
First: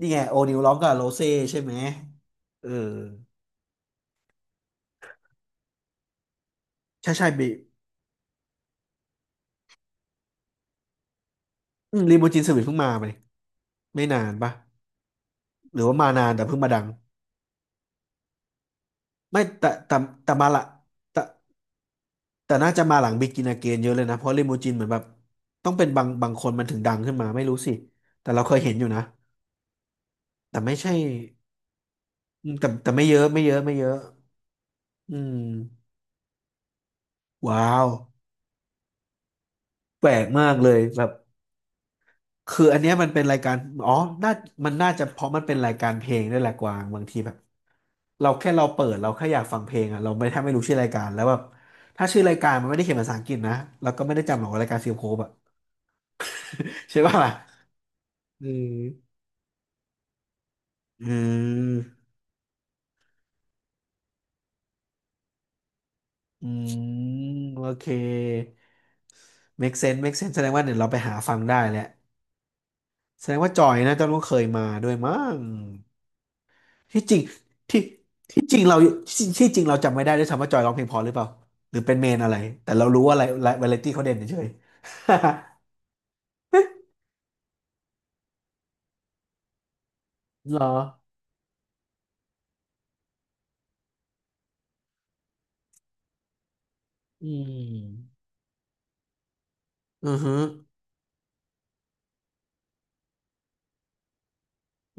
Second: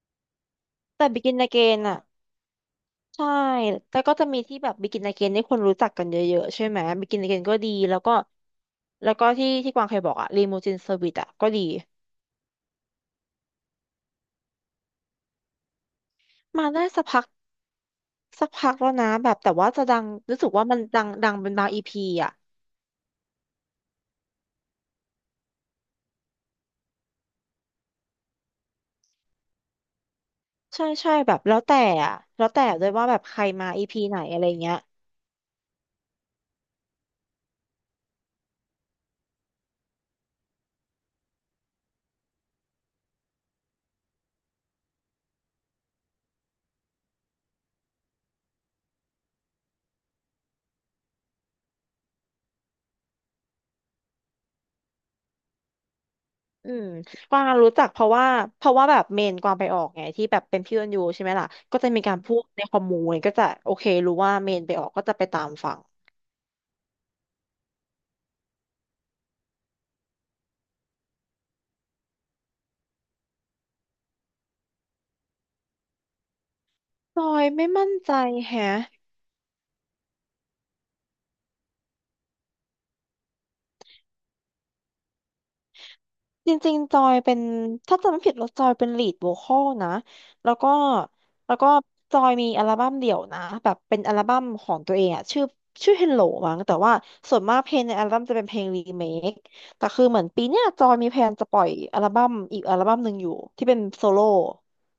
[SPEAKER 1] นี่ไงโอนิวร้องกับโร
[SPEAKER 2] แต่
[SPEAKER 1] เซ่
[SPEAKER 2] Begin
[SPEAKER 1] ใช่ไหม
[SPEAKER 2] Again อ่ะ
[SPEAKER 1] เออ
[SPEAKER 2] ใช่แล้วก็จะมีที่แบบบิกินอาเกนที่คนรู้จักกันเยอะๆใช่ไหมบิ
[SPEAKER 1] ใช่
[SPEAKER 2] กิน
[SPEAKER 1] ใช่
[SPEAKER 2] อาเกน
[SPEAKER 1] บี
[SPEAKER 2] ก็ดีแล้วก็ที่กวางเคยบอกอะรีมูจินเซอร์วิสอะก็ดี
[SPEAKER 1] รีโมจินสวิตเพิ่งมาไหมไม่นานปะหรือว่ามานานแต่เพิ่ง
[SPEAKER 2] มา
[SPEAKER 1] มาดัง
[SPEAKER 2] ได้สักพักสักพักแล้วนะแบบ
[SPEAKER 1] ไม่
[SPEAKER 2] แต่ว่า
[SPEAKER 1] แต่
[SPEAKER 2] จะดั
[SPEAKER 1] แต่
[SPEAKER 2] ง
[SPEAKER 1] แต่
[SPEAKER 2] รู้สึ
[SPEAKER 1] มา
[SPEAKER 2] ก
[SPEAKER 1] ละ
[SPEAKER 2] ว่ามันดังเป็นบางอีพีอะ
[SPEAKER 1] แต่น่าจะมาหลังบ e กิน a เก i เยอะเลยนะเพราะลิมูจินเหมือนแบบต้องเป็นบางคนมันถึงดังขึ้นมาไม่รู้สิแต่เราเคยเห็นอยู่นะแต่ไม่
[SPEAKER 2] ใช่
[SPEAKER 1] ใช่
[SPEAKER 2] ใช่แบบแล้วแต่อะแล้
[SPEAKER 1] อื
[SPEAKER 2] ว
[SPEAKER 1] ม
[SPEAKER 2] แต่
[SPEAKER 1] แต่
[SPEAKER 2] ด้ว
[SPEAKER 1] แต่
[SPEAKER 2] ย
[SPEAKER 1] ไม่
[SPEAKER 2] ว่า
[SPEAKER 1] เย
[SPEAKER 2] แบบ
[SPEAKER 1] อะ
[SPEAKER 2] ใค
[SPEAKER 1] ไม่
[SPEAKER 2] ร
[SPEAKER 1] เยอะ
[SPEAKER 2] มา
[SPEAKER 1] ไม่
[SPEAKER 2] อี
[SPEAKER 1] เยอะ
[SPEAKER 2] พีไหนอะไรเงี้ย
[SPEAKER 1] อืมว้าวแปลกมากเลยแบบคืออันเนี้ยมันเป็นรายการอ๋อน่ามันน่าจะเพราะมันเป็นรายการเพลงด้วยแหละกวางบางทีแบบเราแค่อยากฟังเพลงอ่ะเราไม่แทบไม่รู้ชื่อรายการแล้วแบบถ้าชื่อรายการมันไม่ได้เขียนภาษาอังกฤษนะเราก็ไม่ได้จำหรอกว่ารายการฟิลโคบอ่ะ
[SPEAKER 2] อืม
[SPEAKER 1] ใช่ป่ะล่ะ
[SPEAKER 2] กวางรู้จักเพราะว่า
[SPEAKER 1] อื
[SPEAKER 2] เพราะว่าแบบ
[SPEAKER 1] ม
[SPEAKER 2] เมนกวางไปออกไงที่แบบเป็นพี่ออนยู
[SPEAKER 1] อื
[SPEAKER 2] ใช่ไหมล่ะก็จะมี
[SPEAKER 1] ม
[SPEAKER 2] การพูดในคอมมูนก็จะโอเครู้ว่าเมนไปออกก็จะไปตามฟัง
[SPEAKER 1] อืมโอเค make sense make sense แสดงว่าเดี๋ยวเราไปหาฟังได้แหละแสดงว่าจอยนะเจ้ารู้เคยมาด้วยมั้งที่จ
[SPEAKER 2] จ
[SPEAKER 1] ริง
[SPEAKER 2] อยไม่
[SPEAKER 1] ที่
[SPEAKER 2] มั่นใจ
[SPEAKER 1] ที่จริง
[SPEAKER 2] แฮะ
[SPEAKER 1] เราทีที่จริงเราจำไม่ได้ด้วยซ้ำว่าจอยร้องเพลงเพอหรือเปล่าหรือเป็นเมนอะไรแต่เรารู้ว่าอะไรวาไรตี้เขาเด่นเฉย
[SPEAKER 2] จริงๆจอยเป็นถ้าจำไม่ผิดแล้วจอยเป็นลีดโวคอลนะ
[SPEAKER 1] ๆ
[SPEAKER 2] แล้
[SPEAKER 1] เห
[SPEAKER 2] ว
[SPEAKER 1] รอ
[SPEAKER 2] ก็แล้วก็จอยมีอัลบั้มเดี่ยวนะแบบเป็นอัลบั้มของตัวเองอะชื่อ Hello มั้งแต่ว่า
[SPEAKER 1] อื
[SPEAKER 2] ส่วนมากเพลงในอัล
[SPEAKER 1] ม
[SPEAKER 2] บั้มจะเป็นเพลงรีเมคแต่คือ
[SPEAKER 1] อือ
[SPEAKER 2] เหมือน
[SPEAKER 1] ฮึ
[SPEAKER 2] ปีเนี้ยจอยมีแพลนจะปล่อยอัลบั้มอีกอัลบั้มหนึ่งอยู่ที่เป็นโซโล่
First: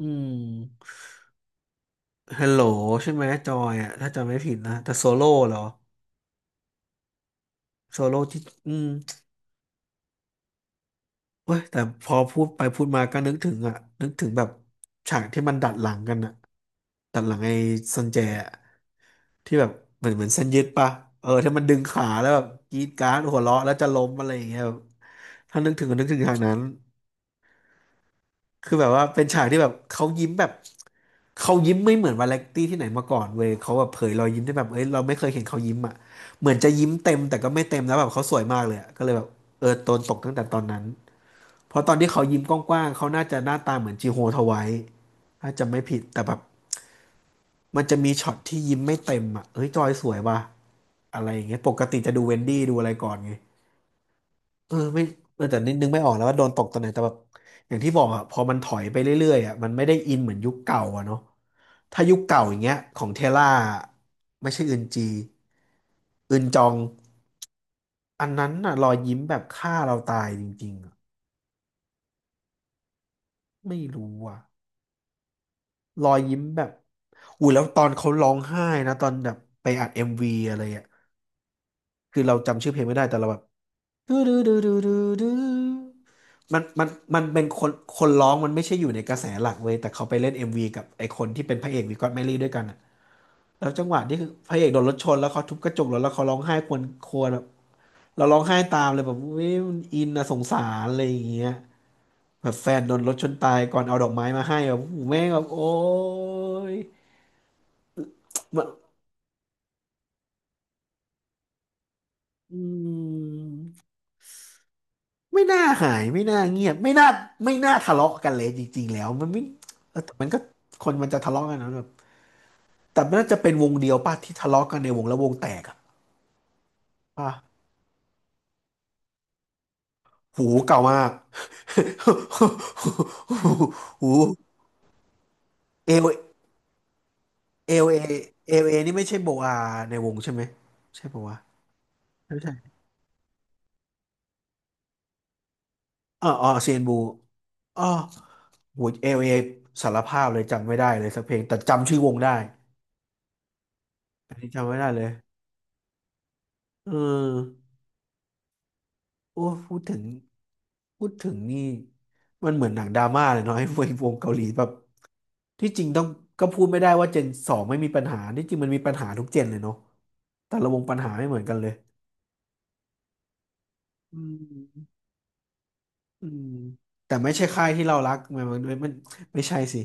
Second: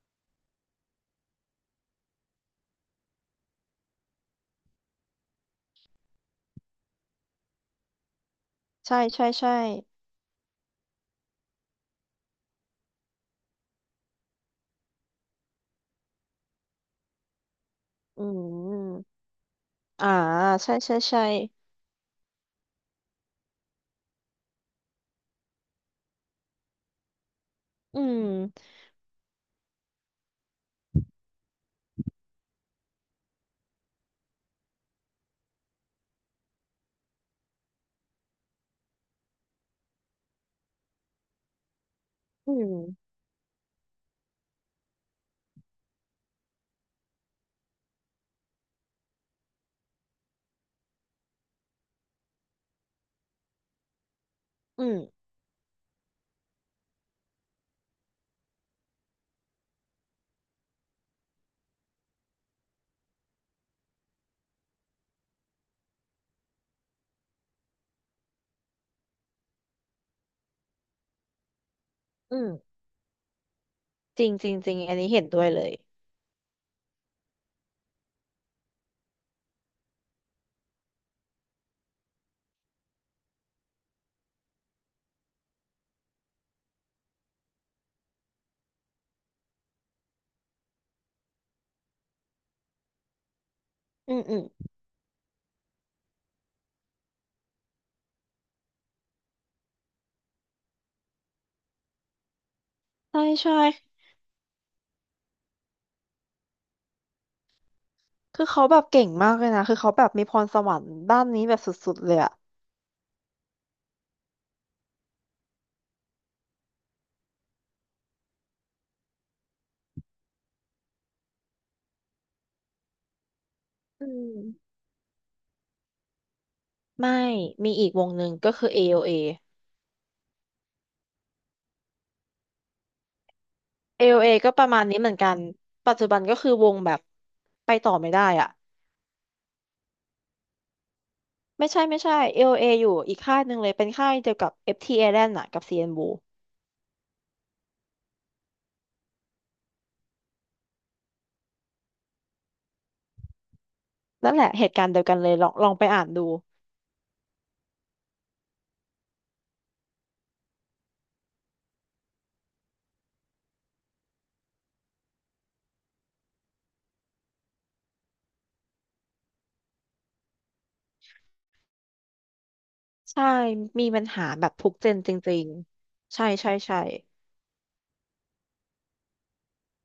[SPEAKER 1] อืมฮัลโหลใช่ไหมจอยอ่ะถ้าจำไม่ผิดนะแต่โซโล่เหรอโซโล่ที่อืม
[SPEAKER 2] ใช่ใช่ใช่
[SPEAKER 1] เว้ยแต่พอพูดไปพูดมาก็นึกถึงอะนึกถึงแบบฉากที่มันดัดหลังกันอะดัดหลังไอ้ซันแจ
[SPEAKER 2] อื
[SPEAKER 1] อะ
[SPEAKER 2] ม
[SPEAKER 1] ที่แบบเห
[SPEAKER 2] อ่า
[SPEAKER 1] มือนเหมือนเส้นยึด
[SPEAKER 2] ใช่
[SPEAKER 1] ปะ
[SPEAKER 2] ใช่ใช่
[SPEAKER 1] เออที่มันดึงขาแล้วแบบกรีดกราร์ดหัวเราะแล้วจะล้มอะไรอย่างเงี้ยแบบถ้านึกถึงก็นึกถึงฉากนั้น
[SPEAKER 2] อืม
[SPEAKER 1] คือแบบว่าเป็นฉากที่แบบเขายิ้มแบบเขายิ้มไม่เหมือนวาเลนตี้ที่ไหนมาก่อนเว้ยเขาแบบเผยรอยยิ้มได้แบบเอ้ยเราไม่เคยเห็นเขายิ้มอะเหมือนจะยิ้มเต็มแต่ก็ไม่เต็มแล้วแบบเขาสวยมากเลยอะก็เลยแบบเออโดนตกตั้งแต่ตอนนั้น เพราะตอนที่เขายิ้ม
[SPEAKER 2] อื
[SPEAKER 1] กว้างๆเขา
[SPEAKER 2] ม
[SPEAKER 1] น่าจะหน้าตาเหมือนจีโฮทไว้ถ้าจำไม่ผิดแต่แบบมันจะมีช็อตที่ยิ้มไม่เต็มอ่ะเฮ้ยจอยสวยว่ะอะไรอย่างเงี้ยปกติจะดูเวนดี้ดูอะไรก่อนไงเออ
[SPEAKER 2] อืม
[SPEAKER 1] ไม่แต่นิดนึงไม่ออกแล้วว่าโดนตกตอนไหนแต่แบบอย่างที่บอกอ่ะพอมันถอยไปเรื่อยๆอ่ะมันไม่ได้อินเหมือนยุคเก่าอ่ะเนาะถ้ายุคเก่าอย่างเงี้ยของเทล่าไม่ใช่อึนจีอึนจองอันนั้นน่ะรอยยิ้มแบบฆ่าเราตายจริงๆอะ
[SPEAKER 2] อืม
[SPEAKER 1] ไม่รู้
[SPEAKER 2] จริง
[SPEAKER 1] อ่ะ
[SPEAKER 2] จริงจริงอันนี้เห็นด้วยเลย
[SPEAKER 1] รอยยิ้มแบบอุ้ยแล้วตอนเขาร้องไห้นะตอนแบบไปอัดเอ็มวีอะไรอ่ะคือเราจำชื่อเพลงไม่ได้แต่เราแบบดูดูดูดูดูดูมันมันเป็นคนร้องมันไม่ใช่อยู่ในกระแสหลักเว้ยแต่เขาไปเล่นเอ็มวีกับไอคนที่เป็นพระเอกวีก็อตแมรี่ด้วยกันอ่ะแล้วจังหวะ
[SPEAKER 2] อื
[SPEAKER 1] ที่
[SPEAKER 2] ม
[SPEAKER 1] คือ
[SPEAKER 2] อืม
[SPEAKER 1] พระเอกโดนรถชนแล้วเขาทุบกระจกรถแล้วเขาร้องไห้ครวญครวญแบบเราร้องไห้ตามเลยแบบเว้ยมันอินนะสงสารอะไรอย่างเงี้ยแบบแฟนโดนรถ
[SPEAKER 2] ใช่
[SPEAKER 1] ชนตา
[SPEAKER 2] ใช่
[SPEAKER 1] ยก่อนเอาดอกไม้มาให้แบบโอ้โหแม่งแบบโอ้ย
[SPEAKER 2] คือเขาแบบเก่งมากเลยนะ คือเขาแบบมีพรสวรรค์ด้านนี้แบบสุดๆเลยอะ
[SPEAKER 1] อืมไม่น่าหายไม่น่าเงียบไม่น่าไม่น่าทะเลาะกันเลยจริงๆแล้วมันไม่เออแต่มันก็คนมันจะทะเลาะกันนะแบบแต่มันน่าจะเป็นวงเดียว
[SPEAKER 2] อื
[SPEAKER 1] ป่ะที่ทะเลาะ
[SPEAKER 2] ม
[SPEAKER 1] กันในวงแล้ววงแตกอะ
[SPEAKER 2] ไม่
[SPEAKER 1] ป่ะ
[SPEAKER 2] มีอีกวงหนึ่งก็คือ AOA
[SPEAKER 1] หูเก่ามาก หู
[SPEAKER 2] AOA ก็ประมาณนี้เหมือนกัน
[SPEAKER 1] เอ
[SPEAKER 2] ปัจจุ
[SPEAKER 1] ล
[SPEAKER 2] บันก็คือวงแบบ
[SPEAKER 1] เอ
[SPEAKER 2] ไป
[SPEAKER 1] ล
[SPEAKER 2] ต่อ
[SPEAKER 1] เอ
[SPEAKER 2] ไม่ได้อะ
[SPEAKER 1] เอลเอนี่ไม่ใช่โบอาในวงใช่ไหมใช่ปะวะ
[SPEAKER 2] ไม่ใช่ไม่ใช่
[SPEAKER 1] ไม่ใช่
[SPEAKER 2] AOA อโอเออยู่อีกค่ายหนึ่งเลย เป็นค่ายเดียวกับ FT Island อะกับ CNBLUE น Blue
[SPEAKER 1] อ๋ออ๋อเซียนบูอ๋อหูเอลเอสารภาพเลยจำไม่ได้เลยสักเพลงแต่จำชื่อวงได้
[SPEAKER 2] นั่
[SPEAKER 1] อั
[SPEAKER 2] น
[SPEAKER 1] น
[SPEAKER 2] แห
[SPEAKER 1] นี้
[SPEAKER 2] ละเห
[SPEAKER 1] จำไม่
[SPEAKER 2] ตุกา
[SPEAKER 1] ได้
[SPEAKER 2] รณ์เดี
[SPEAKER 1] เล
[SPEAKER 2] ยว
[SPEAKER 1] ย
[SPEAKER 2] กันเลยลองลองไปอ่านดู
[SPEAKER 1] เออโอ้พูดถึงพูดถึงนี่ มันเหมือนหนังดราม่าเลยเนาะไอ้วงเกาหลีแบบที่จริงต้องก็พูดไม่ได้ว่าเจนสองไม่มีปัญหา ที่จริงมันมีปัญหาทุกเจนเลยเนาะแต่ละวงปัญหาไม่เหมือนกันเลย
[SPEAKER 2] ใช่มีปัญ
[SPEAKER 1] อื
[SPEAKER 2] หาแบบทุกเจน
[SPEAKER 1] ม
[SPEAKER 2] จริงๆ
[SPEAKER 1] อื
[SPEAKER 2] ใช่
[SPEAKER 1] ม
[SPEAKER 2] ใช่ใช่
[SPEAKER 1] แต่ไม่ใช่ค่ายที่เรารักมันไม่ใช่สิ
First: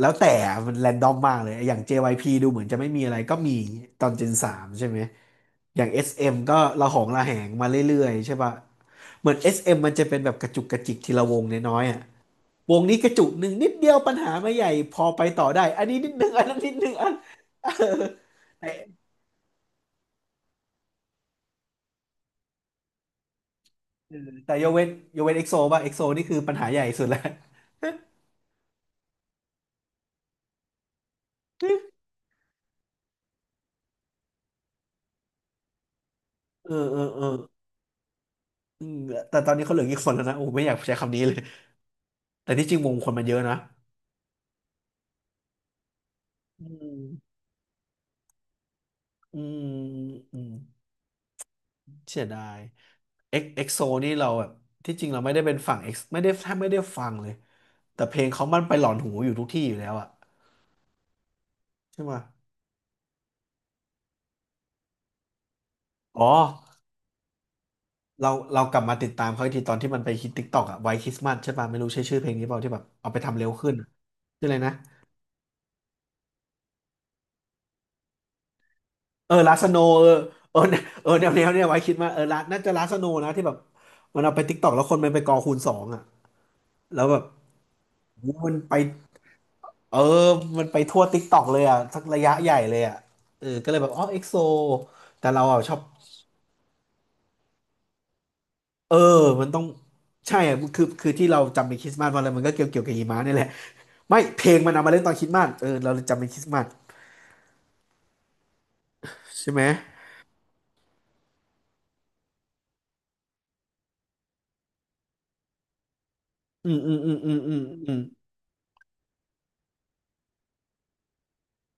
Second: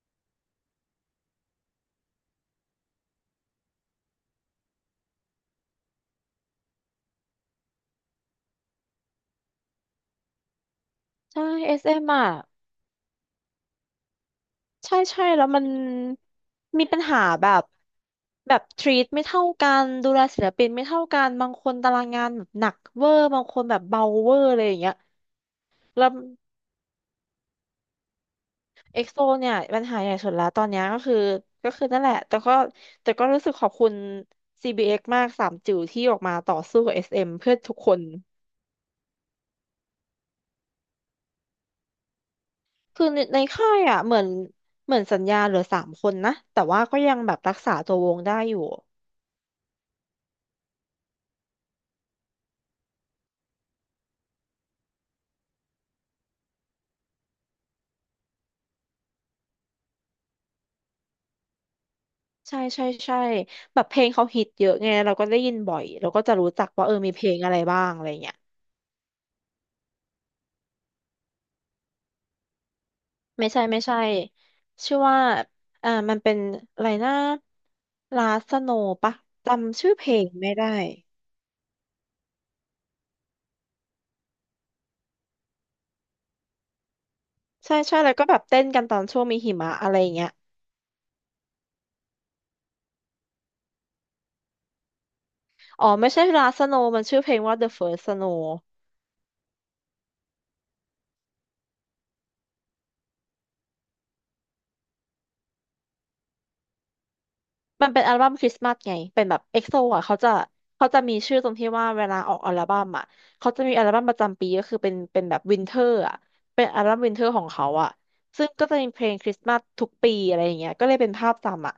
[SPEAKER 1] แล้วแต่มันแรนดอมมากเลยอย่าง JYP ดูเหมือนจะไม่มีอะไรก็มีตอน Gen 3ใช่ไหมอย่าง SM ก็ระหองระแหงมาเรื่อยๆใช่ป่ะเหมือน SM มมันจะเป็นแบบกระจุกกระจิกทีละวง
[SPEAKER 2] ใช่เอ
[SPEAKER 1] น้อย
[SPEAKER 2] ส
[SPEAKER 1] ๆ
[SPEAKER 2] เอ
[SPEAKER 1] อ่ะ
[SPEAKER 2] มอ่ะ
[SPEAKER 1] วงนี้กระจุกหนึ่งนิดเดียวปัญหาไม่ใหญ่พ
[SPEAKER 2] ใช่
[SPEAKER 1] อไป
[SPEAKER 2] ใช่แล้
[SPEAKER 1] ต่อ
[SPEAKER 2] วมั
[SPEAKER 1] ได้
[SPEAKER 2] น
[SPEAKER 1] อันนี้นิดหนึ่ง อันนั้นนิดห
[SPEAKER 2] มี
[SPEAKER 1] นึ่ง
[SPEAKER 2] ปัญ
[SPEAKER 1] อัน
[SPEAKER 2] หาแบบแบบ
[SPEAKER 1] เออ
[SPEAKER 2] ทรี
[SPEAKER 1] แต่
[SPEAKER 2] ตไม่เท่ากันดูแลศิลปินไม่เท่ากันบางคนตารางงานแบบหนักเวอร์บางคนแบบเบา
[SPEAKER 1] เออ
[SPEAKER 2] เวอร์
[SPEAKER 1] แต่
[SPEAKER 2] อะไรอย่างเงี้ย
[SPEAKER 1] ยกเว้นเอ็กโซป่ะเอ็กโซ
[SPEAKER 2] แล้ว
[SPEAKER 1] นี่คือปัญหาใหญ่สุดแล้ว
[SPEAKER 2] เอ็กโซเนี่ยปัญหาใหญ่สุดแล้วตอนเนี้ยก็คือก็คือนั่น แหละแต่ก็รู้สึกขอบคุณ CBX มากสามจิ๋วที่ออกมาต่อ
[SPEAKER 1] เอ
[SPEAKER 2] สู้
[SPEAKER 1] อ
[SPEAKER 2] กับ
[SPEAKER 1] เออเออ
[SPEAKER 2] SM เอ็มเพื่อทุกคน
[SPEAKER 1] อืมแต่ตอนนี้เขาเหลือกี่คนแล้วนะโอ้ไม่อยากใช้คำนี้เลยแต่ที่จริงวง
[SPEAKER 2] คื
[SPEAKER 1] ค
[SPEAKER 2] อ
[SPEAKER 1] น
[SPEAKER 2] ใน
[SPEAKER 1] มันเย
[SPEAKER 2] ใน
[SPEAKER 1] อะนะ
[SPEAKER 2] ค่ายอ่ะเหมือนสัญญาเหลือสามคนนะแต่
[SPEAKER 1] อื
[SPEAKER 2] ว่าก็
[SPEAKER 1] ม
[SPEAKER 2] ยังแบบรักษาตัววงได้อยู่
[SPEAKER 1] อืมอืมเสียดายเอ็กโซนี่เราแบบที่จริงเราไม่ได้เป็นฝั่งเอ็กไม่ได้แทบไม่ได้ฟังเลยแต่เพลงเขามันไปหลอนหูอยู่ทุกที่อยู่แล้วอะใช่ไหม
[SPEAKER 2] ใช่ใช่ใช่แบบเพลงเขาฮิตเยอะไงเราก็ได้ยินบ่อยเราก็
[SPEAKER 1] อ๋อ
[SPEAKER 2] จะรู้จักว่าเออมีเพลงอะไรบ้างอะไร
[SPEAKER 1] เรา
[SPEAKER 2] เงี้ย
[SPEAKER 1] เรากลับมาติดตามเขาอีกทีตอนที่มันไปฮิต t ิ k กต k อกอะไวท์คริสต์มาสใช่ป่ะไม่รู้ใช่ชื่อเพลงนี้เปล่าที่แบบเอาไปทำเร็
[SPEAKER 2] ไม่
[SPEAKER 1] ว
[SPEAKER 2] ใช่
[SPEAKER 1] ขึ้น
[SPEAKER 2] ไม่
[SPEAKER 1] อะ
[SPEAKER 2] ใช่
[SPEAKER 1] ชื่ออะไรนะ
[SPEAKER 2] ชื่อว่าเอ่ามันเป็นอะไรนะลาสโนปะ
[SPEAKER 1] เออลาสโน
[SPEAKER 2] จำชื่อเพ
[SPEAKER 1] เออ
[SPEAKER 2] ลงไม่
[SPEAKER 1] เออ
[SPEAKER 2] ได้
[SPEAKER 1] เนี่ยเออแนวเนี่ยไว้คริสต์มาสเออลาน่าจะลาสโนนะที่แบบมันเอาไปติ k กต k อกแล้วคนมันไปกอคูณสองอะแล้วแบบ
[SPEAKER 2] ใช่ใช่แล้ว
[SPEAKER 1] โอ้
[SPEAKER 2] ก็
[SPEAKER 1] โห
[SPEAKER 2] แบบ
[SPEAKER 1] มัน
[SPEAKER 2] เต้น
[SPEAKER 1] ไป
[SPEAKER 2] กันตอนช่วงมีหิมะอะ
[SPEAKER 1] เอ
[SPEAKER 2] ไร
[SPEAKER 1] อ
[SPEAKER 2] เงี้ย
[SPEAKER 1] มันไปทั่วติ๊กต็อกเลยอ่ะสักระยะใหญ่เลยอ่ะเออก็เลยแบบอ๋อเอ็กโซแต่เราอ่ะชอบ
[SPEAKER 2] อ๋อไม่ใช่ลาสโนมันชื่อเพลงว่า The First Snow
[SPEAKER 1] เออมันต้องใช่อ่ะคือที่เราจำเป็นคริสต์มาสมาเลยมันก็เกี่ยวกับหิมะนี่แหละไม่เพลงมันเอามาเล่นตอนคริสต์มาสเออเราเลยจำเป็นคริสต์มาส
[SPEAKER 2] มันเป็นอัลบั้มคริสต์มาสไงเป็นแบบ
[SPEAKER 1] ใช่
[SPEAKER 2] เอ็
[SPEAKER 1] ไหม
[SPEAKER 2] กโซอ่ะเขาจะมีชื่อตรงที่ว่าเวลาออกอัลบั้มอ่ะเขาจะมีอัลบั้มประจำปีก็คือเป็นแบบวินเทอร์อ่ะเป็น
[SPEAKER 1] อืม
[SPEAKER 2] อัล
[SPEAKER 1] อืม
[SPEAKER 2] บั้ม
[SPEAKER 1] อื
[SPEAKER 2] วิน
[SPEAKER 1] ม
[SPEAKER 2] เทอ
[SPEAKER 1] อื
[SPEAKER 2] ร์
[SPEAKER 1] ม
[SPEAKER 2] ของ
[SPEAKER 1] อืม
[SPEAKER 2] เขาอ่ะ
[SPEAKER 1] อืม
[SPEAKER 2] ซึ่งก็จะมีเพลงคริสต์มาสทุกปีอะไรอย่างเงี้ยก็เลยเป็นภาพจำอ่ะ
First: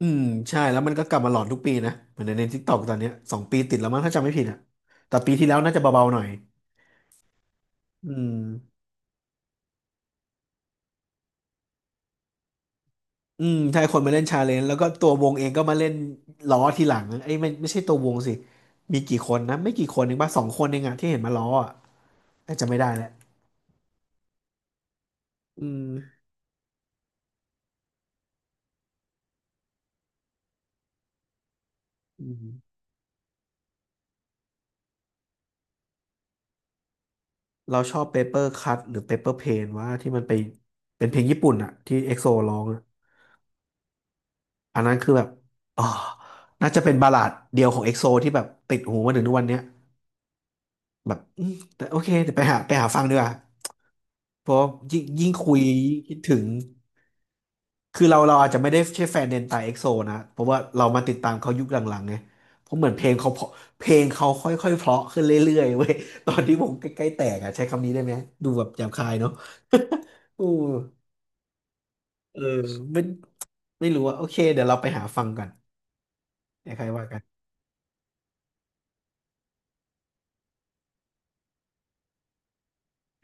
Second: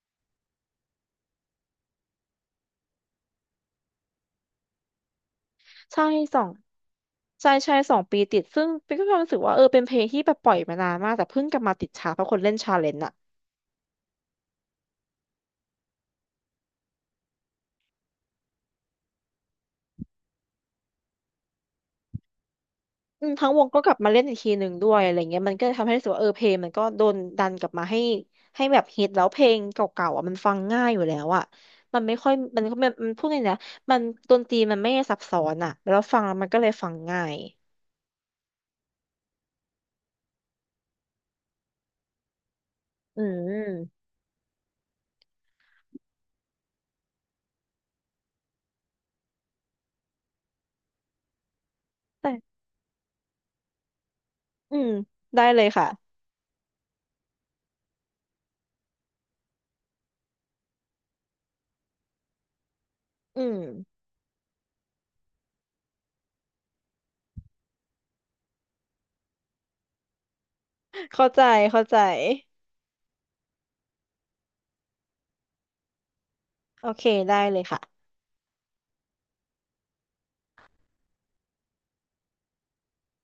[SPEAKER 1] อืมใช่แล้วมันก็กลับมาหลอนทุกปีนะเหมือนในทิกตอกตอนเนี้ยสองปีติดแล้วมั้งถ้าจำไม่ผิดอ่ะแต่ปีที่แล้วน่าจะ
[SPEAKER 2] ใช่
[SPEAKER 1] เบาๆหน่อย
[SPEAKER 2] สองใช่ใช่สอง
[SPEAKER 1] อื
[SPEAKER 2] ปี
[SPEAKER 1] ม
[SPEAKER 2] ติดซึ่งเป็นก็ความรู้สึกว่าเออเป็นเพลงที่แบบปล่อยมานานมากแต่เพิ่งกลับมาติดชาร์ตเพราะคนเล่นชาเลนจ์อ่ะ
[SPEAKER 1] อืมใช่คนมาเล่นชาเลนจ์แล้วก็ตัววงเองก็มาเล่นล้อทีหลังไอ้ยไม่ไม่ใช่ตัววงสิมีกี่คนนะไม่กี่คนเองป่ะสองคนเองอะที่เห็นมาล้ออะแต่จะไม่ได้แล้ว
[SPEAKER 2] อืมทั้งวงก็กลับมาเล่นอีกทีหนึ่งด้วยอะไรเงี้ยมัน
[SPEAKER 1] อื
[SPEAKER 2] ก็ทำให้รู้สึกว่า
[SPEAKER 1] ม
[SPEAKER 2] เออเพลงมันก็โดนดันกลับมาให้แบบฮิตแล้วเพลงเก่าๆอ่ะมันฟังง่ายอยู่แล้วอ่ะมันไม่
[SPEAKER 1] อื
[SPEAKER 2] ค่อยมัน
[SPEAKER 1] ม
[SPEAKER 2] ก็มันมันพูดเลยนะมันดนตรีมันไม่ซับซ้อนอ่ะแล้วฟังแล้วมันก็เลยฟังง่าย
[SPEAKER 1] เราชอบเปเปอร์คัทหรือเปเปอร์เพนว่าที่มันไปเป็นเพลงญี่ปุ่นอะที่เอ็กโซร้องอะ
[SPEAKER 2] อืม
[SPEAKER 1] อันนั้นคือแบบอ๋อน่าจะเป็นบัลลาดเดียวของเอ็กโซที่แบบติดหูมาถึงทุกวันเนี้ยแบบอืมแต่โอเคเดี๋ยวไป
[SPEAKER 2] แต่
[SPEAKER 1] หาฟังดีกว่าเพราะ
[SPEAKER 2] อืม
[SPEAKER 1] ยิ่ง
[SPEAKER 2] ได้
[SPEAKER 1] คุ
[SPEAKER 2] เล
[SPEAKER 1] ย
[SPEAKER 2] ยค่ะ
[SPEAKER 1] ยิ่งคิดถึง คือเราอาจจะไม่ได้ใช่แฟนเดนไตเอ็กโซนะเพราะว่าเรามาติดตามเขายุคหลังๆไงเพราะเหมือนเพลงเขาเพ
[SPEAKER 2] อื
[SPEAKER 1] ราะ
[SPEAKER 2] ม
[SPEAKER 1] เพลงเขาค่อยๆเพราะขึ้นเรื่อยๆเว้ย ตอนที่ผมใกล้ๆแตกอ่ะใช้คำนี้ได้ไหมดูแบบหยาบคายเนาะ อู้
[SPEAKER 2] เข้าใจเข้าใจ
[SPEAKER 1] เออไม่ไม่รู้ว่าโอเคเดี๋ยวเราไปหาฟังกันเดี๋ยวใคร
[SPEAKER 2] โอเค
[SPEAKER 1] ว่ากัน
[SPEAKER 2] ได้เลยค่ะ